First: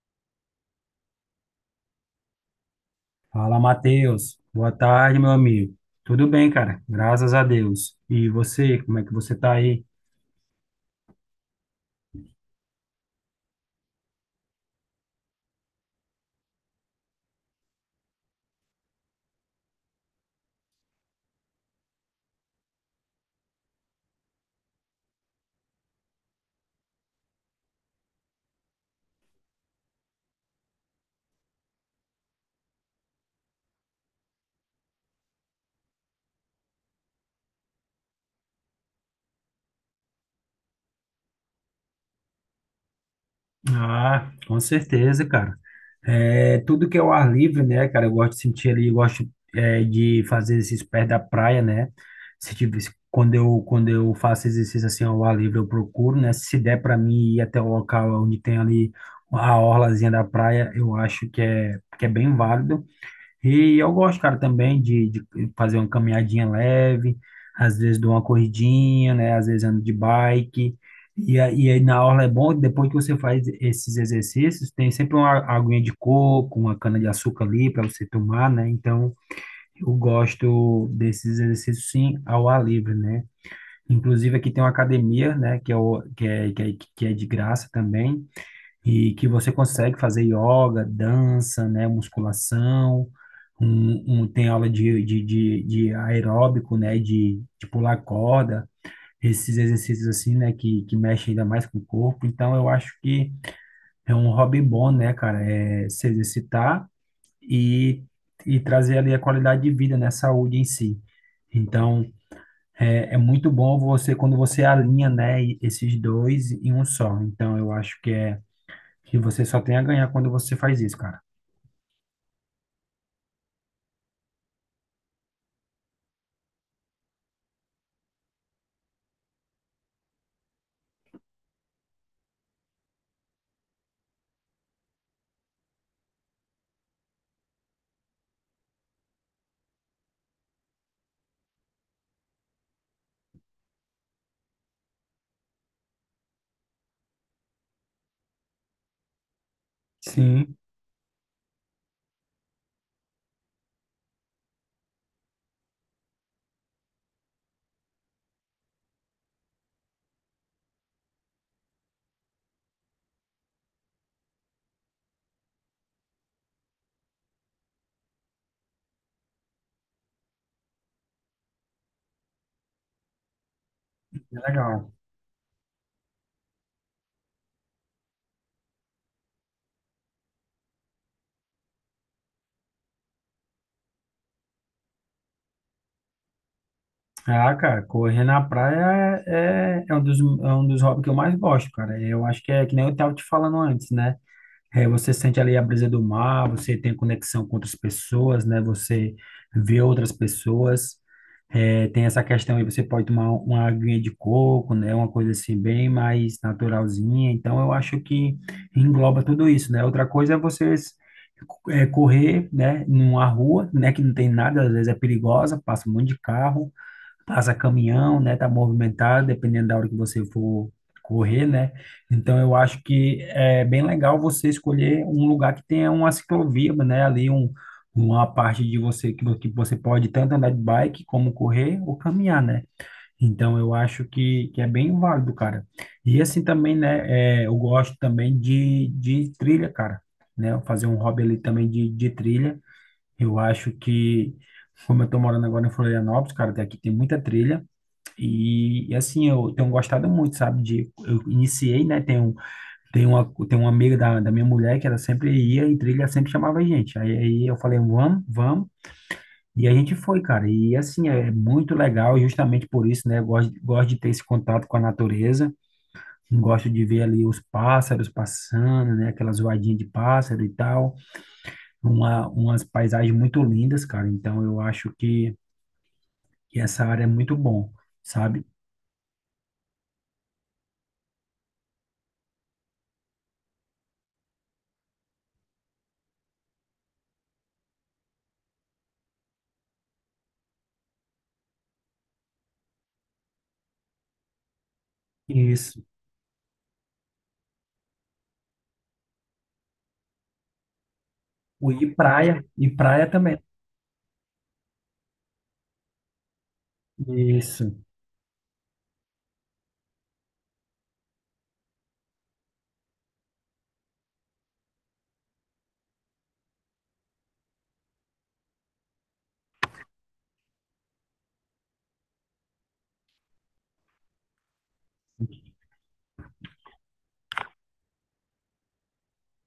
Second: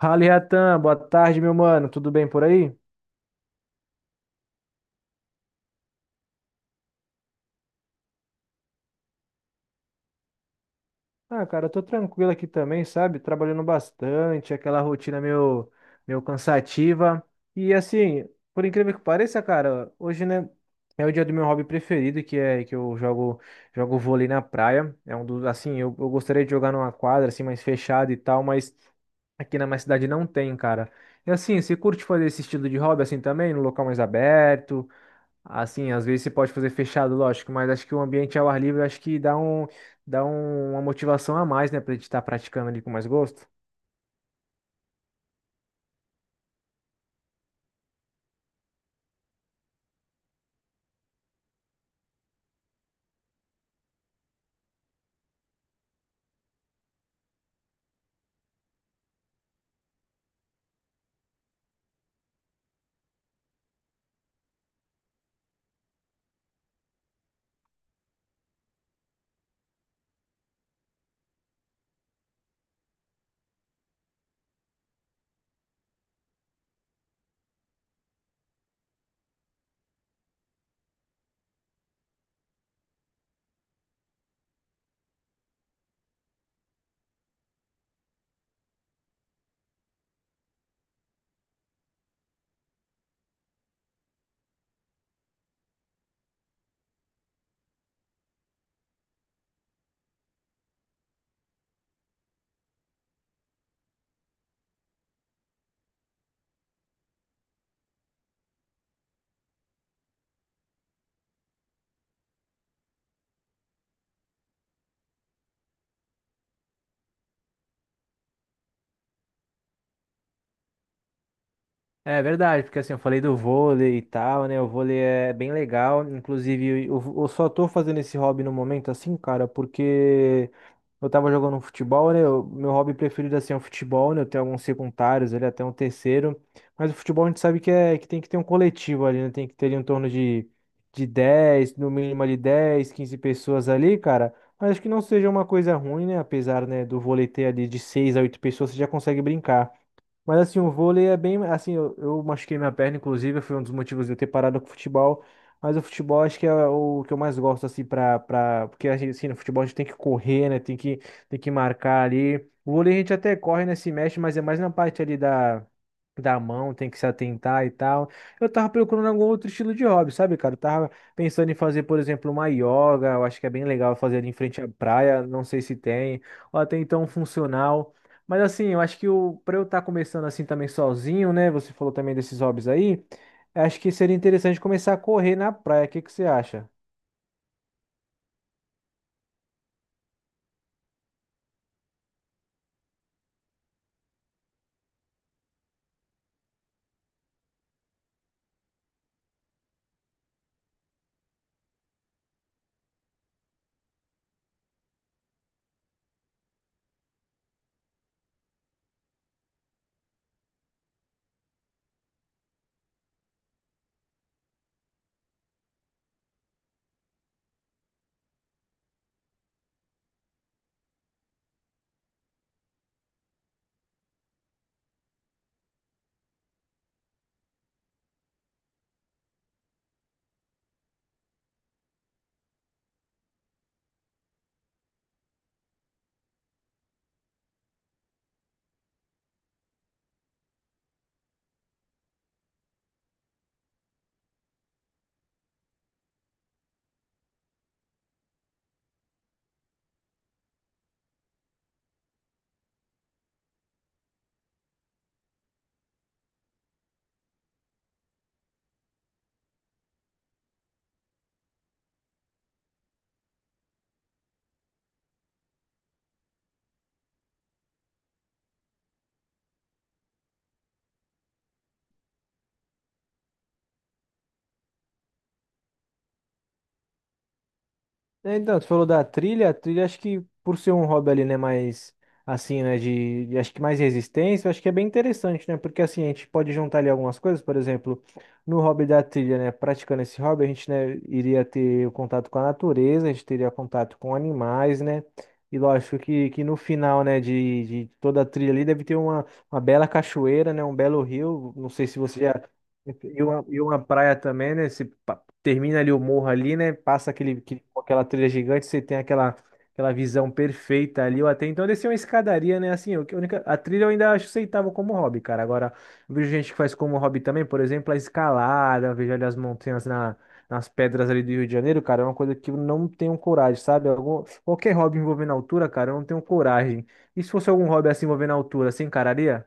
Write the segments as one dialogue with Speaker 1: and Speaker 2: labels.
Speaker 1: Fala, Iatan, boa tarde, meu mano. Tudo bem por aí?
Speaker 2: Fala, Matheus. Boa tarde, meu amigo. Tudo bem, cara? Graças a Deus. E você, como é que você tá aí?
Speaker 1: Ah, cara, eu tô tranquilo aqui também, sabe? Trabalhando bastante, aquela rotina meio cansativa. E assim, por incrível que pareça, cara, hoje, né, é o dia do meu hobby preferido, que é que eu jogo vôlei na praia. É um dos, assim, eu gostaria de jogar numa quadra assim mais fechada e tal, mas aqui na minha cidade não tem, cara. E assim, você curte fazer esse estilo de hobby assim também, no local mais aberto? Assim, às vezes você pode fazer fechado, lógico, mas acho que o ambiente ao ar livre acho que dá uma motivação a mais, né, pra gente estar praticando ali com mais gosto.
Speaker 2: Ah, com certeza, cara. É, tudo que é o ar livre, né, cara? Eu gosto de sentir ali, de fazer exercício perto da praia, né? Se tiver, se- Quando eu, quando eu faço exercício assim ao ar livre, eu procuro, né? Se der para mim ir até o local onde tem ali a orlazinha da praia, eu acho que é bem válido. E eu gosto, cara, também de fazer uma caminhadinha leve, às vezes dou uma corridinha, né? Às vezes ando de bike. E aí na orla é bom, depois que você faz esses exercícios, tem sempre uma aguinha de coco, uma cana-de-açúcar ali para você tomar, né? Então, eu gosto desses exercícios, sim, ao ar livre, né? Inclusive, aqui tem uma academia, né? Que é, o- que é, que é, que é de graça também e que você consegue fazer yoga, dança, né, musculação, tem aula de aeróbico, né, de pular corda, esses exercícios assim, né, que mexem ainda mais com o corpo. Então, eu acho que é um hobby bom, né, cara, é se exercitar e, e trazer ali a qualidade de vida, né, saúde em si. Então, é, é muito bom você, quando você alinha, né, esses dois em um só. Então, eu acho que é que você só tem a ganhar quando você faz isso, cara.
Speaker 1: É verdade, porque assim, eu falei do vôlei e tal, né? O vôlei é bem legal. Inclusive, eu só tô fazendo esse hobby no momento, assim, cara, porque eu tava jogando um futebol, né? O meu hobby preferido assim é o futebol, né? Eu tenho alguns secundários, ele até um terceiro. Mas o futebol a gente sabe que é que tem que ter um coletivo ali, né? Tem que ter ali em torno de 10 no mínimo ali 10 15 pessoas ali, cara. Mas acho que não seja uma coisa ruim, né? Apesar, né, do vôlei ter ali de 6 a 8 pessoas, você já consegue brincar. Mas
Speaker 2: Sim,
Speaker 1: assim, o vôlei é bem. Assim, eu machuquei minha perna, inclusive, foi um dos motivos de eu ter parado com o futebol. Mas o futebol acho que é o que eu mais gosto, assim, pra. Porque assim, no futebol a gente tem que correr, né? Tem que marcar ali. O vôlei a gente até corre, né? Se mexe, mas é mais na parte ali da. Da mão, tem que se atentar e tal. Eu tava procurando algum outro estilo de hobby, sabe, cara? Eu tava pensando em fazer, por exemplo, uma yoga. Eu acho que é bem legal fazer ali em
Speaker 2: é
Speaker 1: frente à
Speaker 2: legal.
Speaker 1: praia. Não sei se tem. Ou até então um funcional. Mas assim, eu acho que o para eu estar começando assim também sozinho, né? Você falou também desses hobbies aí. Acho que seria interessante começar a correr na praia. O que que você acha?
Speaker 2: Ah, cara, correr na praia é é um dos hobbies que eu mais gosto, cara. Eu acho que é que nem eu estava te falando antes, né? É, você sente ali a brisa do mar, você tem conexão com outras pessoas, né? Você vê outras pessoas. É, tem essa questão aí, você pode tomar uma aguinha de coco, né? Uma coisa assim bem mais naturalzinha. Então, eu acho que engloba tudo isso, né? Outra coisa é você é, correr, né? Numa rua, né? Que não tem nada, às vezes é perigosa, passa um monte de carro passa caminhão, né? Tá movimentado, dependendo da hora que você for correr, né? Então eu acho que é bem legal você escolher um lugar que tenha uma ciclovia, né? Ali um, uma parte de você que você pode tanto andar de bike como correr ou caminhar, né? Então eu acho que é bem válido, cara. E assim também, né? É, eu gosto também de trilha, cara. Né? Fazer um hobby ali também de trilha. Eu acho que, como eu tô morando agora em Florianópolis, cara, daqui tem muita trilha. E, assim, eu tenho gostado muito, sabe? De, eu iniciei, né? Tem uma amiga da minha mulher que ela sempre ia em trilha, sempre chamava a gente. Aí eu falei, vamos. E a gente foi, cara. E assim, é muito legal, e justamente por isso, né? Eu gosto de ter esse contato com a natureza. Gosto de ver ali os pássaros passando, né? Aquelas zoadinhas de pássaro e tal. Umas paisagens muito lindas, cara. Então eu acho que essa área é muito bom,
Speaker 1: É,
Speaker 2: sabe?
Speaker 1: então, tu falou da trilha, a trilha acho que por ser um hobby ali, né, mais assim, né, acho que mais resistência, acho que é bem interessante, né, porque assim, a gente pode juntar ali algumas coisas, por exemplo, no hobby da trilha, né, praticando esse hobby, a gente, né, iria ter o contato com a natureza, a gente teria contato com animais, né, e
Speaker 2: Isso.
Speaker 1: lógico que no final, né, de toda a trilha ali deve ter uma bela cachoeira, né, um belo rio, não sei se você já...
Speaker 2: E praia também.
Speaker 1: E uma praia também, né? Se termina ali o morro ali, né? Passa
Speaker 2: Isso.
Speaker 1: aquela trilha gigante, você tem aquela, aquela visão perfeita ali. Eu até então desci uma escadaria, né? Assim, que a única, a trilha eu ainda acho aceitável como hobby, cara. Agora, eu vejo gente que faz como hobby também, por exemplo, a escalada, eu vejo ali as montanhas na, nas pedras ali do Rio de Janeiro, cara, é uma coisa que eu não tenho coragem, sabe? Algum, qualquer hobby envolvendo altura, cara, eu não tenho coragem. E se fosse algum hobby assim envolvendo altura, você encararia?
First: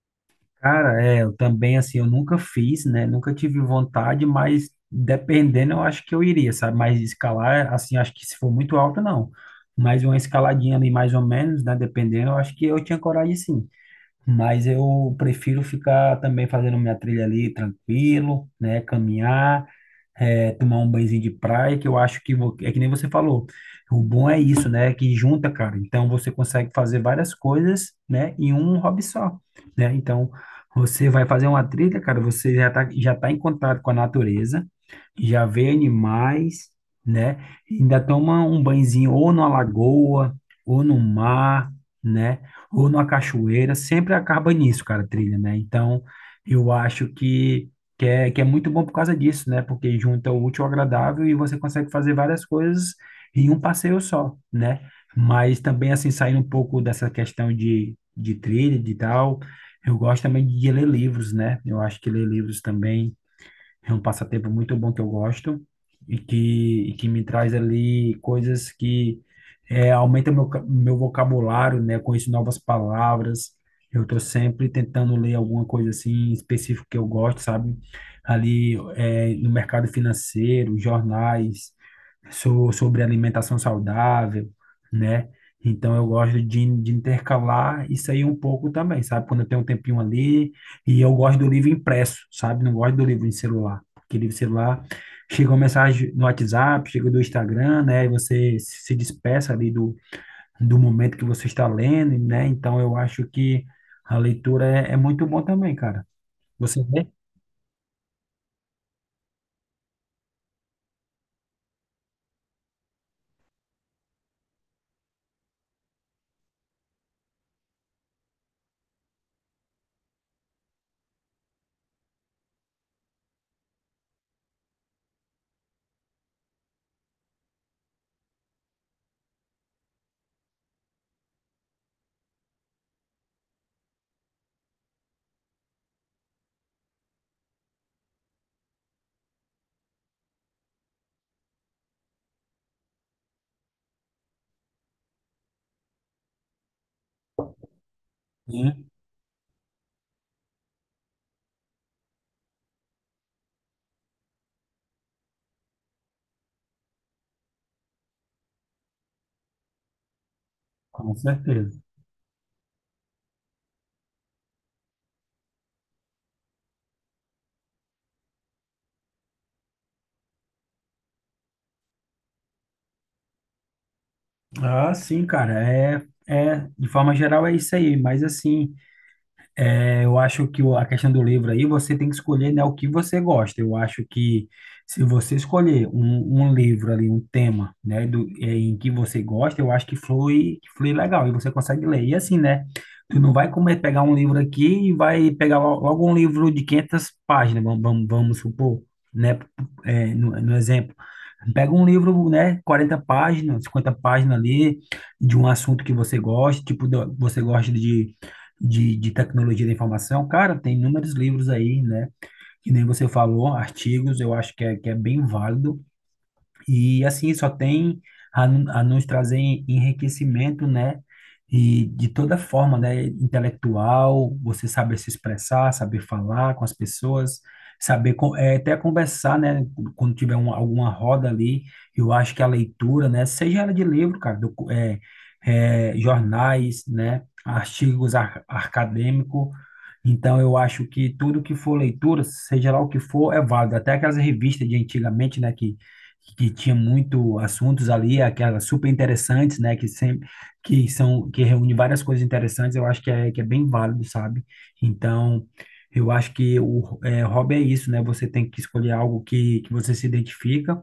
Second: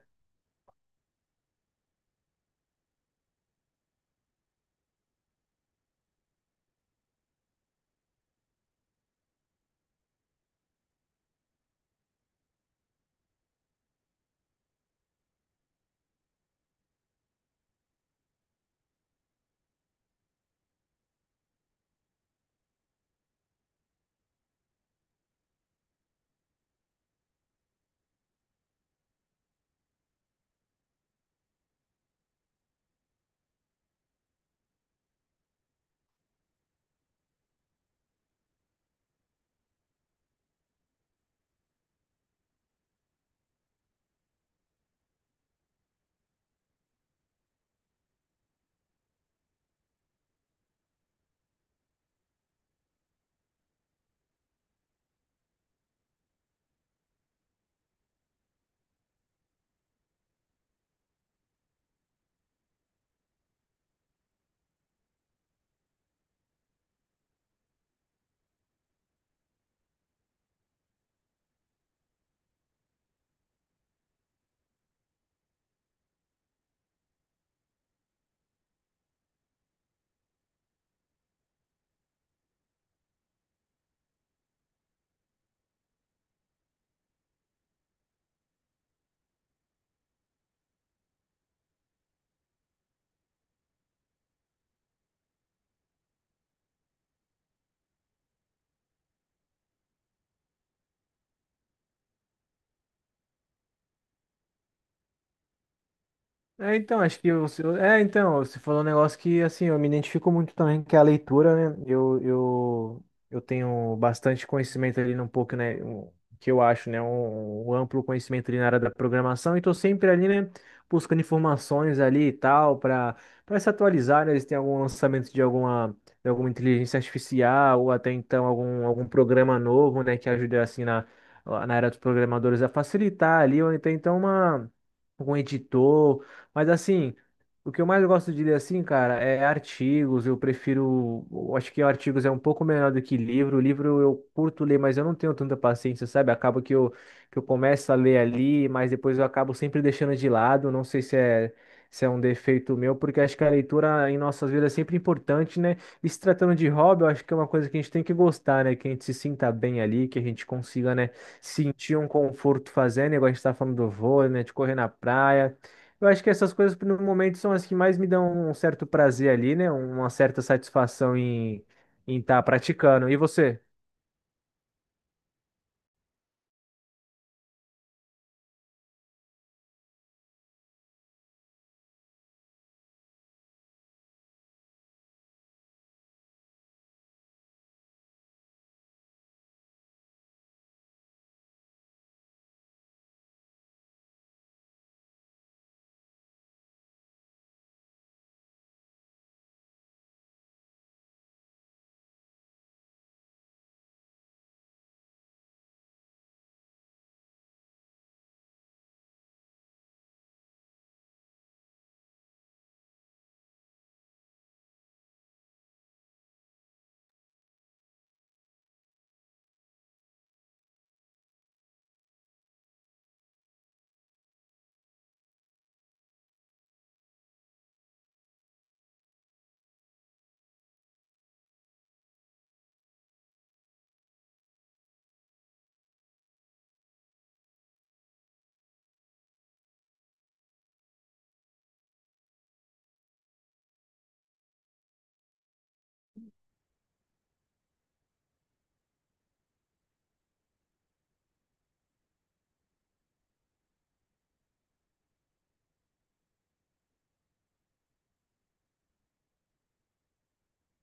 Speaker 2: Cara, é, eu também, assim, eu nunca fiz, né? Nunca tive vontade, mas dependendo, eu acho que eu iria, sabe? Mas escalar, assim, acho que se for muito alto, não. Mas uma escaladinha ali, mais ou menos, né? Dependendo, eu acho que eu tinha coragem, sim. Mas eu prefiro ficar também fazendo minha trilha ali, tranquilo, né? Caminhar. É, tomar um banhozinho de praia, que eu acho que é que nem você falou. O bom é isso, né? Que junta, cara. Então você consegue fazer várias coisas, né? Em um hobby só, né? Então você vai fazer uma trilha, cara. Você já tá em contato com a natureza, já vê animais, né? Ainda toma um banhozinho ou numa lagoa, ou no mar, né? Ou numa cachoeira, sempre acaba nisso, cara, a trilha, né? Então, eu acho que é muito bom por causa disso, né? Porque junta o útil ao agradável e você consegue fazer várias coisas em um passeio só, né? Mas também, assim, saindo um pouco dessa questão de trilha, de tal, eu gosto também de ler livros, né? Eu acho que ler livros também é um passatempo muito bom que eu gosto e que me traz ali coisas que é, aumenta meu, meu vocabulário, né? Eu conheço novas palavras. Eu estou sempre tentando ler alguma coisa assim específica que eu gosto, sabe? Ali é, no mercado financeiro, jornais, sou sobre alimentação saudável, né? Então eu gosto de intercalar isso aí um pouco também, sabe? Quando eu tenho um tempinho ali, e eu gosto do livro impresso, sabe? Não gosto do livro em celular, porque livro em celular chega uma mensagem no WhatsApp, chega do Instagram, né? E você se despeça ali do, do momento que você está lendo, né? Então eu acho que a leitura é, é muito bom também, cara.
Speaker 1: É,
Speaker 2: Você
Speaker 1: então,
Speaker 2: vê?
Speaker 1: acho que você. É, então, você falou um negócio que, assim, eu me identifico muito também, que é a leitura, né? Eu tenho bastante conhecimento ali, um pouco, né? Que eu acho, né? Um amplo conhecimento ali na área da programação, e tô sempre ali, né? Buscando informações ali e tal, para se atualizar, né? Se tem algum lançamento de alguma inteligência artificial, ou até então algum programa novo, né? Que ajude, assim, na era dos programadores a facilitar ali, ou até então uma. Algum editor. Mas assim, o que eu mais gosto de ler assim, cara, é artigos. Eu prefiro, eu acho que artigos é um pouco melhor do que livro. Livro eu curto ler, mas eu não tenho tanta paciência, sabe? Acaba que eu começo a ler ali,
Speaker 2: Sim,
Speaker 1: mas depois eu acabo sempre deixando de lado. Não sei se é um defeito meu, porque acho que a leitura em nossas vidas é sempre importante, né? E se tratando de hobby, eu acho que é uma coisa que a gente tem que gostar, né? Que a gente se sinta bem ali, que a gente consiga, né,
Speaker 2: com certeza.
Speaker 1: sentir um conforto fazendo, igual a gente tá falando do vôlei, né, de correr na praia. Eu acho que essas coisas no momento são as que mais me dão um certo prazer ali, né? Uma certa satisfação em estar praticando. E você?
Speaker 2: Ah, sim, cara, é, é, de forma geral é isso aí, mas assim, é, eu acho que a questão do livro aí, você tem que escolher, né, o que você gosta. Eu acho que se você escolher um livro ali, um tema, né, do, é, em que você gosta, eu acho que flui legal e você consegue ler. E assim, né, tu não vai comer, pegar um livro aqui e vai pegar logo um livro de 500 páginas, vamos supor, né, é, no, no exemplo. Pega um livro, né, 40 páginas, 50 páginas ali, de um assunto que você gosta, tipo, você gosta de de tecnologia da informação, cara, tem inúmeros livros aí, né? Que nem você falou, artigos, eu acho que é bem válido. E assim só tem a nos trazer enriquecimento, né? E de toda forma, né? Intelectual, você saber se expressar, saber falar com as pessoas, saber até conversar, né? Quando tiver um, alguma roda ali, eu acho que a leitura, né? Seja ela de livro, cara, jornais, né? Artigos acadêmicos. Então, eu acho que tudo que for leitura, seja lá o que for, é válido. Até aquelas revistas de antigamente, né? Que tinha muito assuntos ali, aquelas super interessantes, né, que sempre que são que reúne várias coisas interessantes, eu acho que é bem válido, sabe? Então, eu acho que o é, hobby é isso, né? Você tem que escolher algo que você se identifica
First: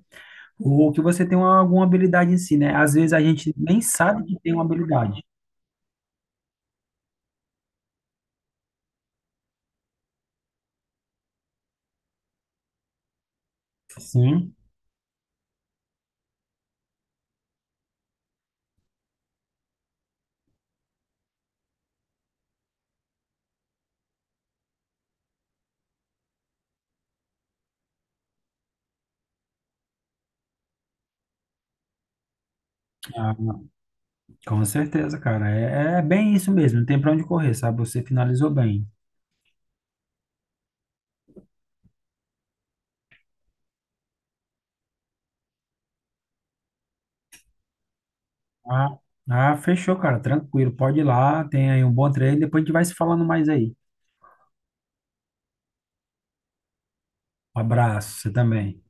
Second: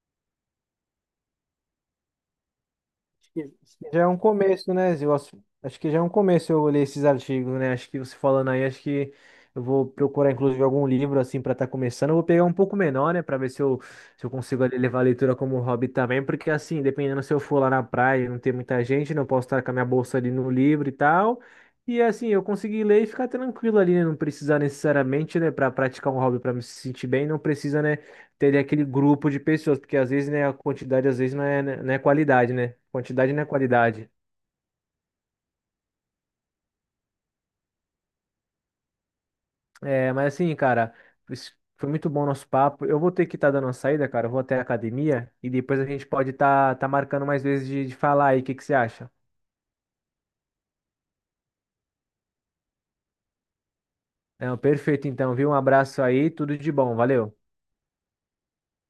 Speaker 2: ou que você tem uma, alguma habilidade em si, né? Às vezes a
Speaker 1: Que
Speaker 2: gente nem
Speaker 1: já é um
Speaker 2: sabe que tem uma
Speaker 1: começo, né, Zil?
Speaker 2: habilidade.
Speaker 1: Acho que já é um começo eu ler esses artigos, né? Acho que você falando aí, acho que eu vou procurar, inclusive, algum livro, assim, para estar começando. Eu vou pegar um pouco menor, né, para ver se eu
Speaker 2: Sim,
Speaker 1: consigo ali levar a leitura como hobby também, porque, assim, dependendo se eu for lá na praia e não tem muita gente, não posso estar com a minha bolsa ali no livro e tal. E, assim, eu conseguir ler e ficar tranquilo ali, né? Não precisar necessariamente, né, para praticar um hobby, para me sentir bem, não precisa, né? Teria aquele grupo de pessoas, porque às vezes, né, a quantidade às vezes não é qualidade, né? Quantidade
Speaker 2: ah,
Speaker 1: não é qualidade.
Speaker 2: com certeza, cara. É, é bem isso mesmo, não tem pra onde correr, sabe? Você finalizou bem.
Speaker 1: É, mas assim, cara, foi muito bom o nosso papo. Eu vou ter que estar dando uma saída, cara. Eu vou até a academia e depois a gente pode estar marcando mais vezes de falar aí. O que que você
Speaker 2: Ah,
Speaker 1: acha?
Speaker 2: ah, fechou, cara. Tranquilo. Pode ir lá. Tenha aí um bom treino. Depois a gente vai se falando mais aí.
Speaker 1: Não, perfeito, então, viu? Um abraço aí, tudo de bom, valeu.
Speaker 2: Um abraço. Você também.